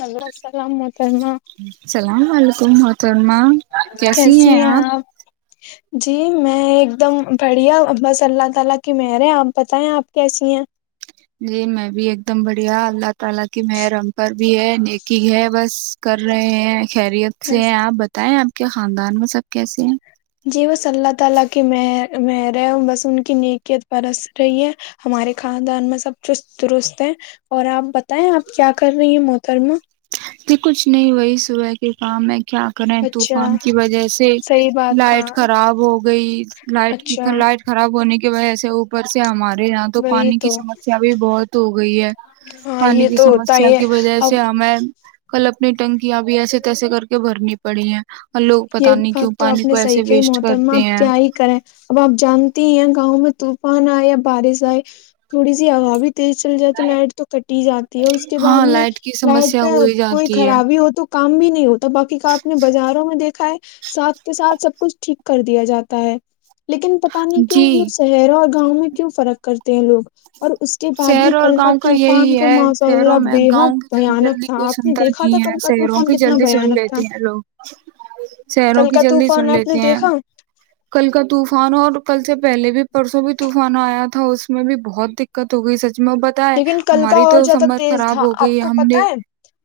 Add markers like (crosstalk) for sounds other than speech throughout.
Hello السلام محترمہ اللام ععلیکم محترمہ کیسی ہیں آپ جی میں ایک دم بڑھیا بس اللہ تعالی کی مہر ہے آپ بتائیں آپ کیسی ہیں (inaudible) پر بھی ہے نیکی ہے بس کر رہے ہیں خیریت سے بس ہیں آپ بتائیں آپ کیا خاندان میں سب کیسے ہیں (inaudible) ب آپ کیا کر رہے ہیں موت کررم (unintelligible) سبح کے کام ہے کیا کریں اچھا طوفان کی وجہ سے صحیح بات کہا لائٹ خراب ہو گئی لائٹ اچھا لائٹ خراب ہونے کی ایسے اوپر سے ہمارے یہاں تو پانی کی سمسیا بھی بہت ہو گئی ہے ہاں پانی یہ کی تو ہوتا سمسیا ہی ہے کی وجہ اب سے ہمیں کل اپنی ٹنک ابھی ایسے تیسے کر کے بھرنی پڑی ہیں اور لوگ پتا یہ نہیں بات کیوں تو آپ پانی نے کو صحیح ایسے کہ ہی ویسٹ متا ہے کرتے آپ ہیں کیا ہی کریں اب آپ جانتی ہی ہیں گاؤں میں طوفان آئے یا بارش آئے تھوڑی سی ہب بھیی تیز چل جائے تو لائٹ تو کٹی جاتی ہے اس کے بعد ہاں میں لائٹ کی لائٹ سمسیا پہ ہو ہی کوئی جاتی ہے خرابی ہو تو کام بھی نہیں تو بای کاپ نے بازار دیکھا ہے ساتھ کے ساتھ سب کچھ ٹھیک کر دیا جاتا ہے لیکن پت نہیں کیوں جی جو شہر اور گاؤں میں کیوں فرق کرتے ہیں لوگ اور اس کے بعد بھی شہروں اور کل گاؤں کا طوفان یہی تو ہے ماشاء شہروں اللہ میں بے حد گاؤں کی بھیانک جلدی تھا کوئی آپ نے شنمتا دیکھا تھا نہیں کل ہے کا شہروں طوفان کی کتنا جلدی سن بھیانک تھا لیتے ہیں لوگ شیروں کل کی کا جلدی طوفان سن آپ نے لیتی ہیں دیکھا کل کا طوفان اور کل سے پہلے بھی پرسوں بھی طوفانہ آیا تھا اس میں بھی بہت د تو ہو گئی س لیکن کل کا اور زیادہ تیز خراب تھا ہو آپ گئی کو ہم پت نے ہے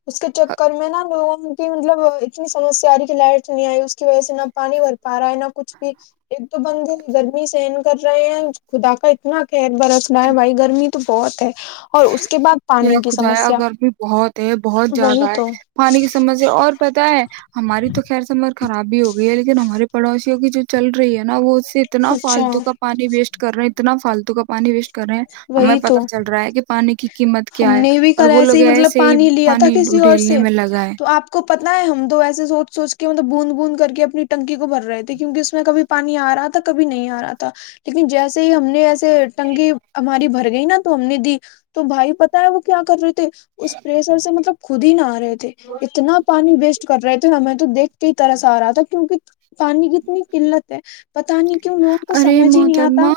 اس کے چکر میں نا لوگوں کی مطلب اتنی سمسیا آاری کی لائٹ نہیں آئی اس کی وجہ سے نہ پانی بھر پا رہا ہے نہ کچھ بھی ایک تو بند گرمی سے کر رہے ہیں خدا کا اتنا کیا پیر برف نہ ہے بھائی گرمی تو بہت ہے اور اس کے بعد پانی کی خجا سمسیا گرمی بہت ہے بہت وہی زیادہ ہے تو پانی کی سمجیا اور پتاہ ہے ہماری تو خیر سمر خرابی ہو گئی ہے لیکن ہمارے پڑوسیوں کی جو چل رہی ہے نا وہ اتنا اچھا فالتو کا پانی ویسٹ کر رہے ہیں اتنا فالتو کا م کریں ہمیں وہی پتتا تو چل رہا ہے کہ کی قیمت ہم کیا ہے نے بھی اور کل وہ ایسے لوگ ہی مطلب پانی لیا تھا کسی اور ڈھیلنے سے میں لگا ہے تو آپ کو پتا ہے ہم دو ایسے سوچ سوچ اس کے مطلب بوند بوند کر کے اپنی نکی کو بھر رہے کیونک اس میں کبھی پانی آ رہا تھا کبھی نہیں آ رہا تھا لیکن جیسے ہی ہم نے ایسے سے ٹنگی اری بھر گئی نا تو ہم نے دی تو بھائی پتا ہے وہ کیا کر رہی اس پریشر سے مطلب خود ہی نہ آ رہے تھے اتنا پانی ویسٹ کر رہے تھے ہمیں تو دیکتے ہی طرح سےا آ رہا تھا کیونکہ پانی کی اتنی قلت ہے پتا نہیں کیوں لوگوں کو ارے سمجھ ہی نہیں آتا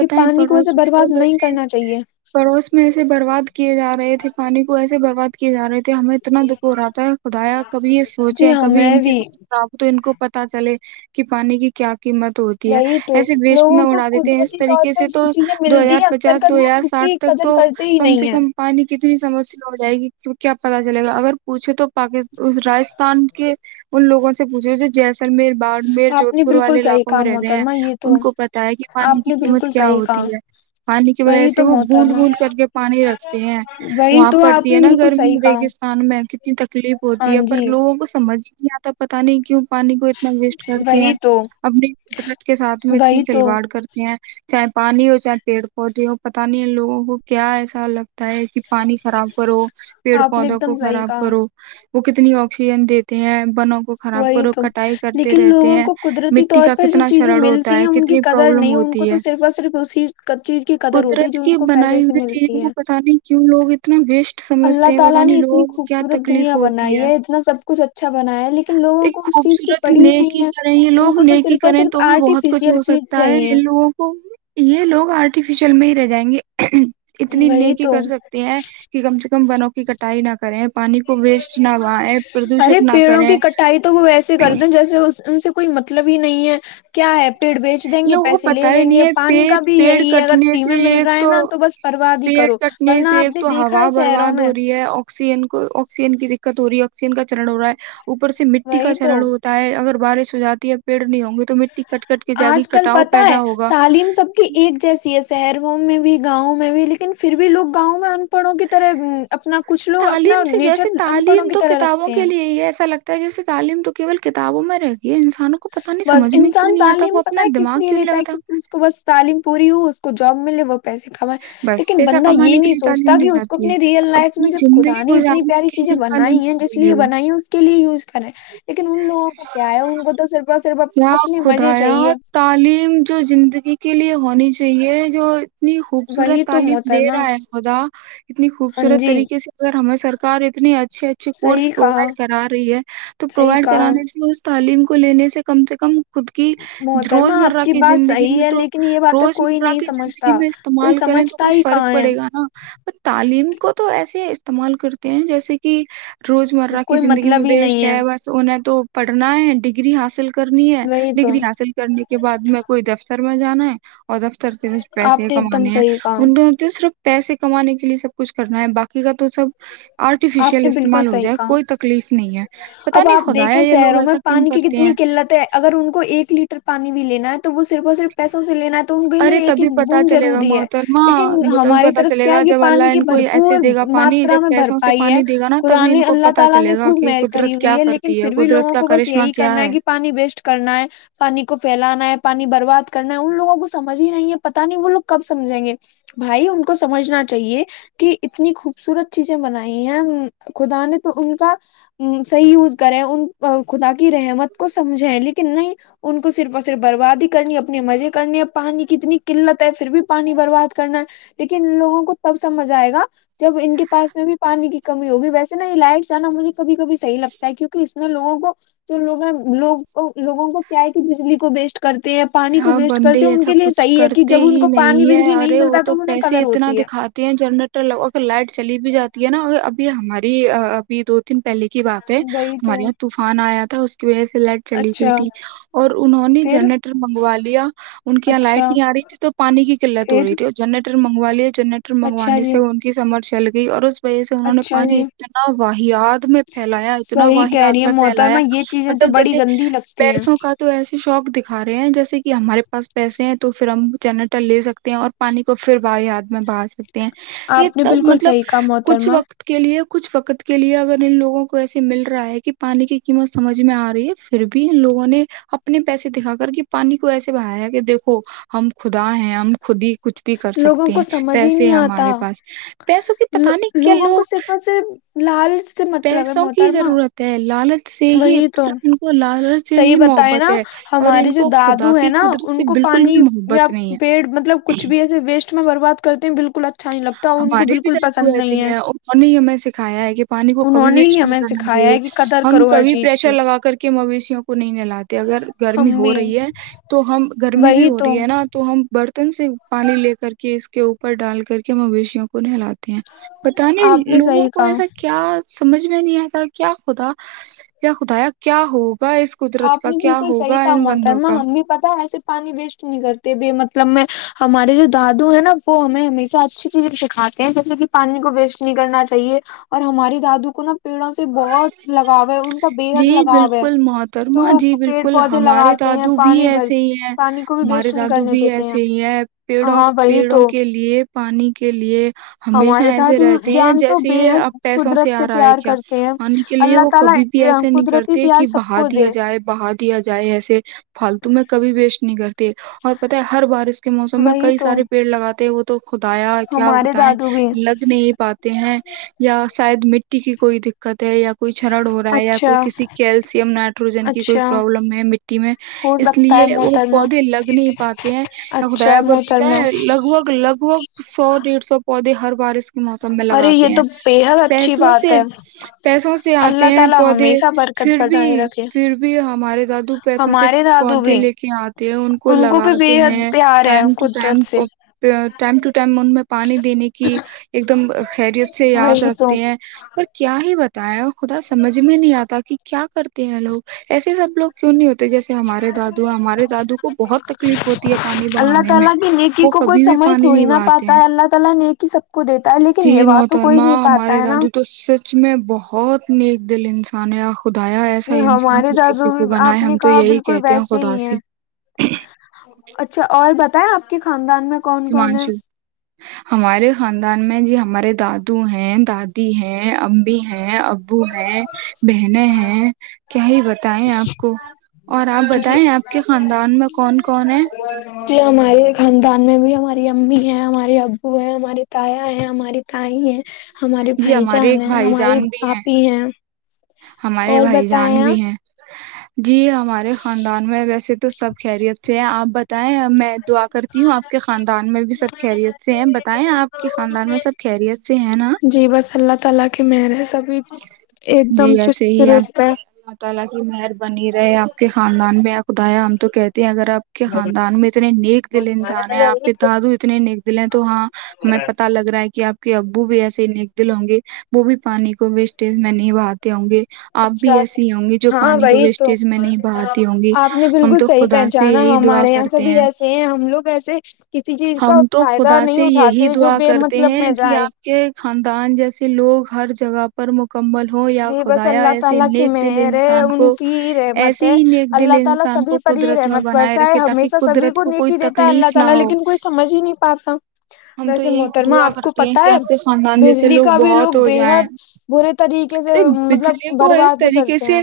کہ پانی کو ویسے برباد نہیں ے کرنا چاہیے پڑوس میں ایے برباد کیے جاے رہے تھے پانی کو ایسے برباد کیے جا رہے تھے ہمیں اتنا دکھ ہو رہاتا ہے خدایا کبھی یہ سوچے جی کبھی ان ہمیں کی بھی سمجھ خراب ہو تو ان کو پت چلے کہ پانی کی کیا قیمت ہوتی ہے وہی تو ایسے وسٹ لوگوں نہ کو اڑا دیتے ہیں اس قدرتی طور طریقے پر سے تو جو چیزیں دو ملتی ہزار ہیں اکثر پچاس کر دو وہ ہزار ان ساٹھ کی تک قدر تو کرتے ہی کم نہیں سے ہے کم پانی کی اتنی سمسیا ہو جائے گی کیا پتا چلے گا اگر پوچھے تو پاک راجستھان کے ان لوگوں سے پوچھے جیسلمیر بڈمیر آپ نے جودھپور بالکل والے صحیح علاقے کہا میں رہتے ہیں محترما یہ تو ان کو پتا ہے کہ پانی آپ کی نے قیمت بالکل کیا صحیح کہا ہوتی ہے پانی کی وجہ وہی سے تو وہ بند محترما بند کر کے پانی رکھتے ہیں وہی وہاں تو آپ پڑتی نے ہے نا بالکل گرمی صحیح کہا ریگستان میں کتنی تک تکلیف ہاں ہوتی ہے پر جی لوگوں کو سمجھ یہ تھا پت نہیں کیوں پانی کو اتنا ویسٹ کرتے ہیں وہی تو نی قدرت کے ساتھ میں اتنی وہی تو کھلواڑ کرتی ہیں چاہے پانی ہو چاہے پیڑ پودے ہو پتا نہیں ہے لوگوں کو کیا ہے لگتا ہے کہ پانی خراب کرو پیڑ آپ نے پودوں ایک دم کو صحیح خراب کہا کرو وہ کتنی آکسیجن دیتے ہیں بنوں کو خراب وہی کرو تو کٹائی کرتے لیکن رہتے لوگوں ہیں کو قدرتی مٹی طور کا پر جو کتنا چیزیں شرڑ ملتی ہوتا ہیں ہے ان کی کتنی قدر پرابلم نہیں ان کو ہوتی ہے تو صرف اور صرف اسی چیز کی قدر ہوتی ہے قدرت جو ان کی کو پیسے بنائی سے ہوئی چیزوں ملتی کو ہے پتہ نہیں کیوں لوگ اتنا ویسٹ اللہ سمجھتے ہیں پتہ تعالی نہیں نے اتنی لوگوں کو کیا خوبصورت تکلیف دنیا ہوتی بنائی ہے اتنا سب کچھ اچھا بنایا ہے لیکن لوگوں ایک کو اس چیز کی خوبصورت پڑی ہی نیکی نہیں ہے کریں یہ ان لوگ کو تو نیکی صرف اور کریں صرف تو بھی بہت کچھ آرٹیفیشیل ہو چیز سکتا ہے چاہیے ان لوگوں کو یہ لوگ آرٹیفیشل چل میں ہی رہ جائیں گے اتنی وہی نیکی تو کر سکتے ہیں کہ کم سے کم بنوں کی کٹائی نہ کریں پانی کو ویسٹ نہ بیں پردوشت نہ کر پڑوں کی کٹائی تو وہ ویسے کرتے جیسے ان سے کوئی مطلب ہی نہیں ہے کیا ہے پیڑ بیچ دیں گے لوگوں کو پیسے پتہ لے ہی لیں نہیں گے ہے پانی پیڑ کا بھی پیڑ یہی ہے اگر کٹنے فری میں سے مل ایک رہا ہے نا تو بس پتا پیڑ کٹنے سے ایک تو ہوا شہروں برباد میں ہو رہی ہے آکسیجن کو آکسیجن کی دقت ہو رہی ہے آکسیجن کا چر ہوا ہے اوپر سے مٹی کا وہی تو شرن ہوتا ہے اگر بارش ہو جاتی ہےب پیڑ نہیں ہوں گی تو مٹی کٹ کٹ کے جاگی آج کل کٹاؤ پتہ ہے پیدا ہوگا تعلیم سب کی ایک جیسی ہے شہروں میں بھی گاؤں میں بھی لیکن پھر بھی لوگ گاؤں میں پڑوں کی طرح اپنا کچھ لوگ اپنا تعلیم سے نیچر جیسے ان پڑھوں کی طرح رکھتے ہیں ت جیسے تعلیم تو کیول کتابوں میں رہے بس انسان تعلیم وہ پتہ اپنا ہے کس دماغ لیے کیوں نہیں لیتا ہے لگتا کہ اس کو بس تعلیم پوری ہو اس کو جب ملے وہ پیسے کمائے بس لیکن پیسہ بندہ یہ کمانے کے نہیں لیے سوچتا تعلیم کہ دی اس کو جاتی ہے اپنی ریئل لائف میں اپنی جب زندگی خدا نے اتنی گزارنے پیاری کے چیزیں لیے تعلیم بنائی ہیں جس نہیں لیے وہ بنائی ہے اس کے لیے یوز کرے لیکن ان لووں کو کیا ہے ان کو تو صرف یا اپنے مزے خدایا چاہیے تعلیم جو زندگی کے لیے ہونی چاہیے جو اتنی خوبصورت وہی تو تعلیم دے محترما رہا ہے خدا اتنی ہاں خوبصورت جی طریقے سے اگر ہمیں سرکار اتنی اچھ اچھے اچھے صحیح کورس کہا پرووائڈ کرا رہی ہے تو صحیح پرووائڈ کہا کرانے سے اس تعلیم کو لینے سے کم سے کم خود کی محترمہ روز آپ مرہ کی بات زندگی صحیح میں ہے تو لیکن یہ باتیں روز کوئی مرہ نہیں کی زندگی سمجھتا میں کوئی استعمال کریں تو سمجھتا کچھ ہی فرق کہاں ہے پڑے گا نا تعلیم کو تو ایسے اس استعمال کرتے ہیں جیسے کہ روز مرہ کی کوئی زندگی میں مطلب ہی بیسٹ نہیں ہے بس نہ تو پڑھنا ہے ڈگری حاصل کر کرنی ہے وہی تو ڈگری حاصل کرنے کے بعد میں کوئی دفتر سر میںا جانا ہے اور دفتر کے آپ پیسے نے ایک دم کمانے ہیں صحیح کہا ان کو تو صرف پیسے کمانے کے لیے سب کچھ کرنا ہے باقی کا تو سب آپ آرٹیفیشیل نے بالکل استعمال ہو صحیح جائے کہا کوئی تکلیف نہیں ہے پتا اب نہیں آپ خدایا دیکھیں یہ لوگ شہروں میں ایسا کیوں پانی کی کرتے کتنی ہیں قلت ہے اگر ان کو ایک لیٹر ٹر پانی بھی لینا ہے تو وہ صرف اور صرف پیسوں سے لینا ہے ان کے لیے ارے ایک تبھی ایک پتا بند چلے گا ضروری ہے محترما لیکن وہ تبھی ہماری پتا طرف چلے کیا ہے گا یہ جب اللہ پانی کی ان کو ایسے بھرپور دے گا پانی ماترا جب میں پیسوں سے بھرپائی ہے پانی دے گا نا خدا تبھی ان کو اللہ پتا تعالی نے چلے گا خوب کہ میر کرری قدرت کیا ہوئی ہے لیکن کرتی پھر بھی قدرت لوگوں کا کو بس کرشمہ یہی کیا کرنا ہے کہ پانی ویسٹ کرنا ہے پانی کو پھیلانا ہے پانی برباد کرنا ہے ان لووں کو سجھ ہی نہیں ہے پت نہیں وہ لوگ کب سمجھیں گے بھائی ان کو سمجھنا چاہیے کہ اتنی خوبصورت چیزیں بنائی ہیں خدا نے تو ان کا صحیح یوز کریں ان خدا کی رحمت کو سمجھیں لیکن کہ نہیں ان کو صرف اور صرف برباد ہی کرنی اپنے مزے کرنی ا پانی کی اتنی قلت ہے پھر بھی پانی برباد کرنا ہے لیکن لوگوں کو تب سمجھ آئے گا جب ان کے پاس میں بھی پانی کی کمی ہوگی ویسے نا یہ لائٹسانا مجھے کبھی کبھی صحیح لگتا ہے کیک اس میں لگوں کو جو لو لوگ لووں کو کیا ہے کہ بجلی کو بیسٹ ہاں بندے ایسا کچھ صحیح ہے کہ کرتے جب ان ہی کو پانی نہیں ہے بجلی نہیں ارے وہ ملتا تو انہیں پیسے قدر اتنا ہوتی ہے دکھاتے ہیں جنریٹر لگوا لائٹ چلی بھی جاتی نا ابھی ہماری ابھی دو تین پہلے کی بات ہے وہی ہمارے تو یہاں طوفان آیا تھا تھا اس کی وجہ سے لائٹ چلی گئی اچھا تھی اور انہوں نے پھر جنرل منگوا لیا ان کی یہاں لائٹ اچھا نہیں آ رہی تھی تو پانی کی قلت ہو رہی پھر تھی اور جنریٹ منگواے جنرٹر اچھا منگوانے جی سے ان کی سمرھ چل گئی اور اس وجہ سے انہوں نے اچھا پانی جی اتنا واہیاد میں پھیلایا اتنا صحیح کہہ رہی واہیاد ہے میں پھیلایا محترمہ یہ چیزیں تو مطلب بڑی جیسے گندی لگتی ہیں پیسوں کا تو ایسے شوق د کا رہے ہیں جیسے ہمارے پاس پیسے ہیں تو پھر ہم جنرٹر لے سکتے ہیں اور پانی کو پھر ب ہد میں بہا سکتے ہیں یہ آپ نے تب بالکل مطلب صحیح کہا کچھ محترمہ وقت کے لیے کچھ وقت کے لیے اگر ان لوگوں کو ایسے مل رہا ہے کہ پانی کی قیمت سمجھ میں آ رہی ہے پھر بھی ان لوگوں نے اپنے پیسے دکھا کے پانی کو ایسے بہایا کہ دیکھو ہم خدا ہیں ہم خود ہی کچھ بھی کر لوگوں سکتے کو ہیں سمجھ ہی پیسے نہیں ہیں ہمارے آتا پاس پیسوں کے پت نہیں کیا لوگ لال پیسوں کی ضرورت ہے لالچ سے ہی وہی تو صرف ان کو لالچ سے صحیح ہی بتائے محبت نا ہے اور ہمارے ان جو کو خدا دادو ہے کی نا قدرت ان سے کو بالکل پانی بھی یا محبت نہیں ہے پیڑ مطلب کچھ بھی ایسے میں برباد کرتے ہیں بالکل اچھا نہیں لگتا ان کو ہمارے بھی بالکل رہ تو پسند ایسے نہیں ہی ہے ہیں انہوں نے ہمیں سکھایا ہے کہ پانی کو کبھی انہوں نے ہی ویسٹ نہیں ہمیں کرنا سکھایا چاہیے ہے کہ قدر ہم کرو ہر کبھی چیز پشر کی لگا کر کے مویشیوں کو نہیں نہلاتے اگر گرمی ہم ہو بھی رہی ہے تو ہم گرمی بھی وہی ہو تو رہی ہے نا تو ہم برتن سے پانی لے کر کے اس کے اوپر ڈال کر کے مویشیوں کو نہلاات بت نہیں آپ نے لوگوں صحیح کو کہا ایسا کیا سمجھ میں نہیں آتا کیا خدا یا خدایا کیا ہو آپ نے بالکل صحیح کام بندوں ہوترما کا ہم بھی پتا ایسے پانی ویسٹ نہیں کرتے بے مطلب میں ہمارے جو دادو ہے نا وہ ہمیں ہمیشہ اچھی چیزیں سکھاتے ہیں جیسے کہ پانی کو ویسٹ نہیں کرنا چاہیے اور ہمارے دادو کو نا پیڑوں سے بہت لگاؤ ہے ان کا بے حد لگاؤ ہے تو شرما وہ جی پیڑ بالکل پودے ہمارے لگاتے ہیں دادو بھی پانی بھر ایسے ہی ہیں پانی کو بھی ہمارے ویسٹ نہیں دادو کرنے بھی دیتے ایسے ہی ہیں پیڑوں ہاں وہی پیڑوں تو کے لیے پانی کے لیے ہمیشہ ہمارے ایسے دادو رہتے ہیں جان تو جیسے یہ بےحد اب پیسوں قدرت سے آ رہا ہے پیار کیا کرتے ہیں کے لیے اللہ وہ کبھی بھی تعالی ایسے نہیں قدرتی کرتے پیار کہ سب بہا کو دیا دے جائے بہا دیا جائے ایسے فالتو میں کبھی وسٹ نہیں کرتے اور پت ہے ہر بارش کے موسم میں وہی کئی تو سارے پیڑ لگات وہ تو خدایا کیا وہ ہمارے بتائیں دادو بھی ہیں۔ لگ نہیں پاتے ہیں یا شاید مٹی کی کوئی دق کتے کوئی چرڑ ہو رہا ہے یا اچھا کوئی کسی کیلشیم نا ٹروجن کی کوئی اچھا پروابلم ہےٹی ٹی میںیں ہو اس سکتا ہے لیے وہ محترمہ پودے لگ نہیں پاتے ہیں اچھا خدایا پر پیتا محترمہ ہے لگ بھگ لگ بھگ سو ڈیڑھ سو پودے ہر بارس کے موسم میں ارے لگاتے یہ ہیں تو بےحد اچھی پیسوں بات سے ہے پیسوں سے اللہ آتے ہیں تعالی پودے ہمیشہ برکت پھر بھی بنائے رکھے پھر بھی ہم دو پیسوں سے ہمارے دادو پودے بھی لے کے آتے ہیں ان کو بھی لگاتے بےحد ہیں پیار ہے ٹائم ٹو ٹائم قدرت سے ٹائم ٹو ٹائم ان میں پانی دینے کی ایک دم خریت سے یاد وہی تو رکھتے ہیں اور کیا ہی ب تا ہے خدا سمجھ میں نہیں آتا کہ کیا کرتے ہیں لوگ ایسے سب لوگ کیوں نہیں ہوتے جیسے ہمارے دادو ہمارے دادو کو بہت تکلیف ہوتی ہے پانی اللہ بہانے میں تعالی کی نیکی وہ کو کوئی کبھی بھی سمجھ پانی تھوڑی نہیں نہ بہاتے پاتا ہیں ہے اللہ تعالی نیکی سب کو دیتا ہے لیکن جی نبھا تو کوئی محترما نہیں ہمارے پاتا ہے نا دادو تو سچ میں بہت بہت نیک دل انسان ہے آ جی ہمارے دادو بھی آپ ہم نے تو کہا یہی بالکل کہتے ہیں ویسے خدا ہی سے ہیں اچھا اور بتا آپ کے خاندان میں کون کون ہممانشو ہے ہمارے خاندان میں جی ہمارے دادو ہیں دادی ہیں امی ہیں ابو ہیں بہنیں ہیں کیا ہی بتائےیں آپ کو اور آپ جی بتائیں آپ کے خاندان میں کون کون ہے جی ہمارے خاندان میں بھی ہمارے امی ہیں ہماراری اب وہ ہے ہماری تایا ہے ہماری تائی ہیں ہمارے جی بھائی ہمارے جان ایک ہیں بھائی ہماری جان بھی آپ ہی ہیں ہمارے اور بھائی جان بتائیں بھی آپ ہیں (inaudible) جی ہمارے خاندان میں ویسے تو سب خیریت سے آپ بتا ب میں دعا کرتی ہوں آپ کے خاندان میں بھی سب خیریت سے ہیں بتائیں آپ کے خاندان میں سب خیریت سے ہیں نا جی بس اللہ تعالی کی مہر ہے سبھی ایک جی دم ایسے چست ہی ہے درست اللہ تعالی کی مہربانی رہے اپ کے خان ان میں خدایا ہم تو کہتے اگر آپ کے خاندان میں اتنے نیک دل انسان ہیں آپ وہی کے تو دادو اتنے نیک دل ہیں تو ہاں ہمیں پتتا لگ رہا ہے کہ آپ کہ ابو بھی ایسے ن دل ہوں گے وہ بھی پانی کو ویسٹیج میں نہیں بھا ہوں گے آپ بھی اچھا ایسی ہوں گی جو ہاں پانی کو وہی تو ویسٹیج میں نہیں بہاتی ہوں گی آپ نے ہم بالکل تو صحیح خدا سے پہچانا یہی دعا ہمارے یہاں کرتے سبھی ہیں ایسے ہم لوگ ایسے کسی چیز کا ہم تو فائدہ خدا نہیں سے یہی اٹھاتے جو دعا بے کرتے مطلب ہیں میں کہ جائے آپ کے خاندان جیسے سے لوگ ہر جگہ پر مکمل ہوں یا (unintelligible) خدایا ایسے نیک دل انسان کو ایسے ہی نیک دل انسان کو قدرت میں بنائے رکھے تاکہ قدرت کو کوئی تکلیف نہ ہو ہم تو ویسے یہی محترما دعا آپ کو کرتے ہیں پتا کہ ہے آپ کے خاندان جیسے بجلی کا بھی لوگ بہت ہو جائیں بےحد برے طریقے سے ارے مطلب بجلی کو اس برباد ہی طریقے کرتے ہیں سے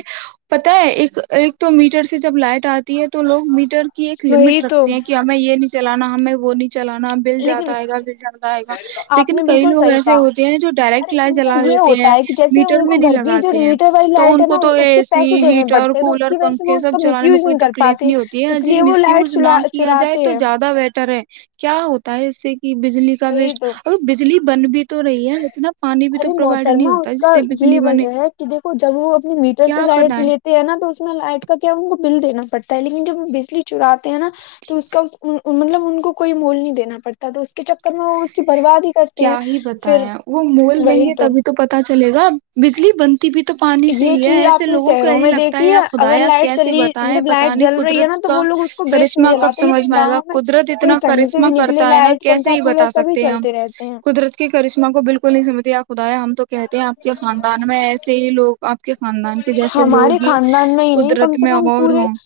پتا ہے ایک ایک تو میٹر سے جب لائٹ آتی ہے تو لوگ میٹر کی ایک وہی لمٹ تو رکھتے ہیں کہ ہمیں یہ نی چلانا ہمیں وہ نہیں چلانا بل جاتا گا لیکن بل چلتاائے گا آپ لیکن نے کئی بالکل لوگ صحیح ایسے کہا ہوتے ہیں جو ڈائریکٹ ارے لائٹ ان کا چلا یہ دیتے ہوتا ہیں ہے کہ جیسے میٹر ان کو میں نہیں گھر کی جو لگاتے ہیں میٹر والی تو لائٹ ان ہے کو نا تو اس اے کے سی پیسے دینے ہیٹر پڑتے ہیں تو اس کولر کی وجہ سے وہ پنکھے اس سب کا مس چلانے میں یوز کوئی نہیں کر تکلیف پاتے نہیں ہوتی ہے اس جی لیے وہ مس لائٹ یوز نہ چلا کیا جائے چراتے تو ہیں زیادہ بیٹر ہے کیا ہوتا ہے اس سے بجلی کا وہی وسٹ تو اگر بجلی بن بھی تو رہی ہے اتنا پانی بھی تو ارے پرووائڈ نہیں محترما ہوتا اس کا جس سے بجلی یہی بنے وجہ ہے کہ دیکھو جب وہ اپنے میٹر سے کیا لائٹ بتائیں لیتے ہیں نا تو اس میں لائٹ کا کیا بل دینا پڑتا ہے لیکن جب بجلی چراتے ہیں نا تو اس کا مطلب ان کوئی مول نہیں دینا پڑتا تو اس کے چکر میں وہ برباد ہی کرتے ہیں کیا ہی پھر وہ مول لیں گے تب تو پتا چلے گا بجلی بنتی بھی تو پانی سے یہ چیز ایسے آپ نے لوگوں کا شہروں ہی میں لگتا ہے دیکھی یا خدا، اگر یا لائٹ کیسے چلی بتائیں مطلب لائٹ پتہ نہیں۔ جل رہی ہے نا قدرت تو کا وہ لوگ اس کو بیچ کرشمہ نہیں کب جلاتے سمجھ لیکن میں آئے گا۔ گاؤں قدرت کوئی اتنا کہیں سے کرشمہ بھی نکلے کرتی ہے نہ، لائٹ پنکھا کیسے کولر بتا سبھی سکتے ہیں ہم۔ چلتے رہتے ہیں قدرت کے کرشمہ کو بالکل نہیں خدایا ہم تو کہتے ہیں آپ کے خاندان میں ایسے ہی لوگ آپ کے خاندان کے جیسے ہمارے لوگ ہی خاندان میں ہی نہیں کم قدرت سے میں کم اور پورے ہوں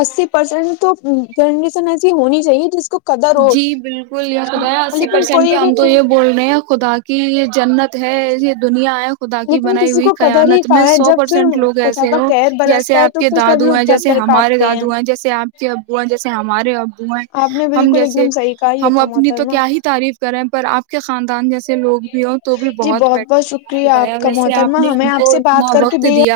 اسی پرسینٹ تو جنریشن ایسی ہونی چاہیے جس کو قدر ہو جی بالکل یہ خدا اسی لیکن پرسینٹ کے کوئی بھی ان تو نہیں یہ ہے بول رہے ہیں خدا کی یہ جنت ہے یہ دنیا خدا کی لیکن بنائی کسی ہوئی کو قدر ہی قانت میں کہاں ہے سو جب پھر پرسینٹ لوگ خدا ایسے کا ہ قہر جیسے برستا ہے آپ تو کے پھر سب دادو لوگ ہیں تھر جیسے تھر ہمارے کانپتے دادو ہیں جیسے آپ کے ابو ہیں جیسے ہم ہمارے آپ آپ نے (inaudible) بالکل ایک جیسے دم صحیح کہا یہ ہم اپنی تو محترمہ کیا ہی تعریف کرے ہیں پر آپ کے خاندان جیسے لوگ بھی ہوں تو بھی جی بہت بیٹر ہے شکریہ بتایا آپ کا ویسے محترمہ آپ نے ہمیں ہم آپ کو سے بات اتنا کر کے وقت بے دیا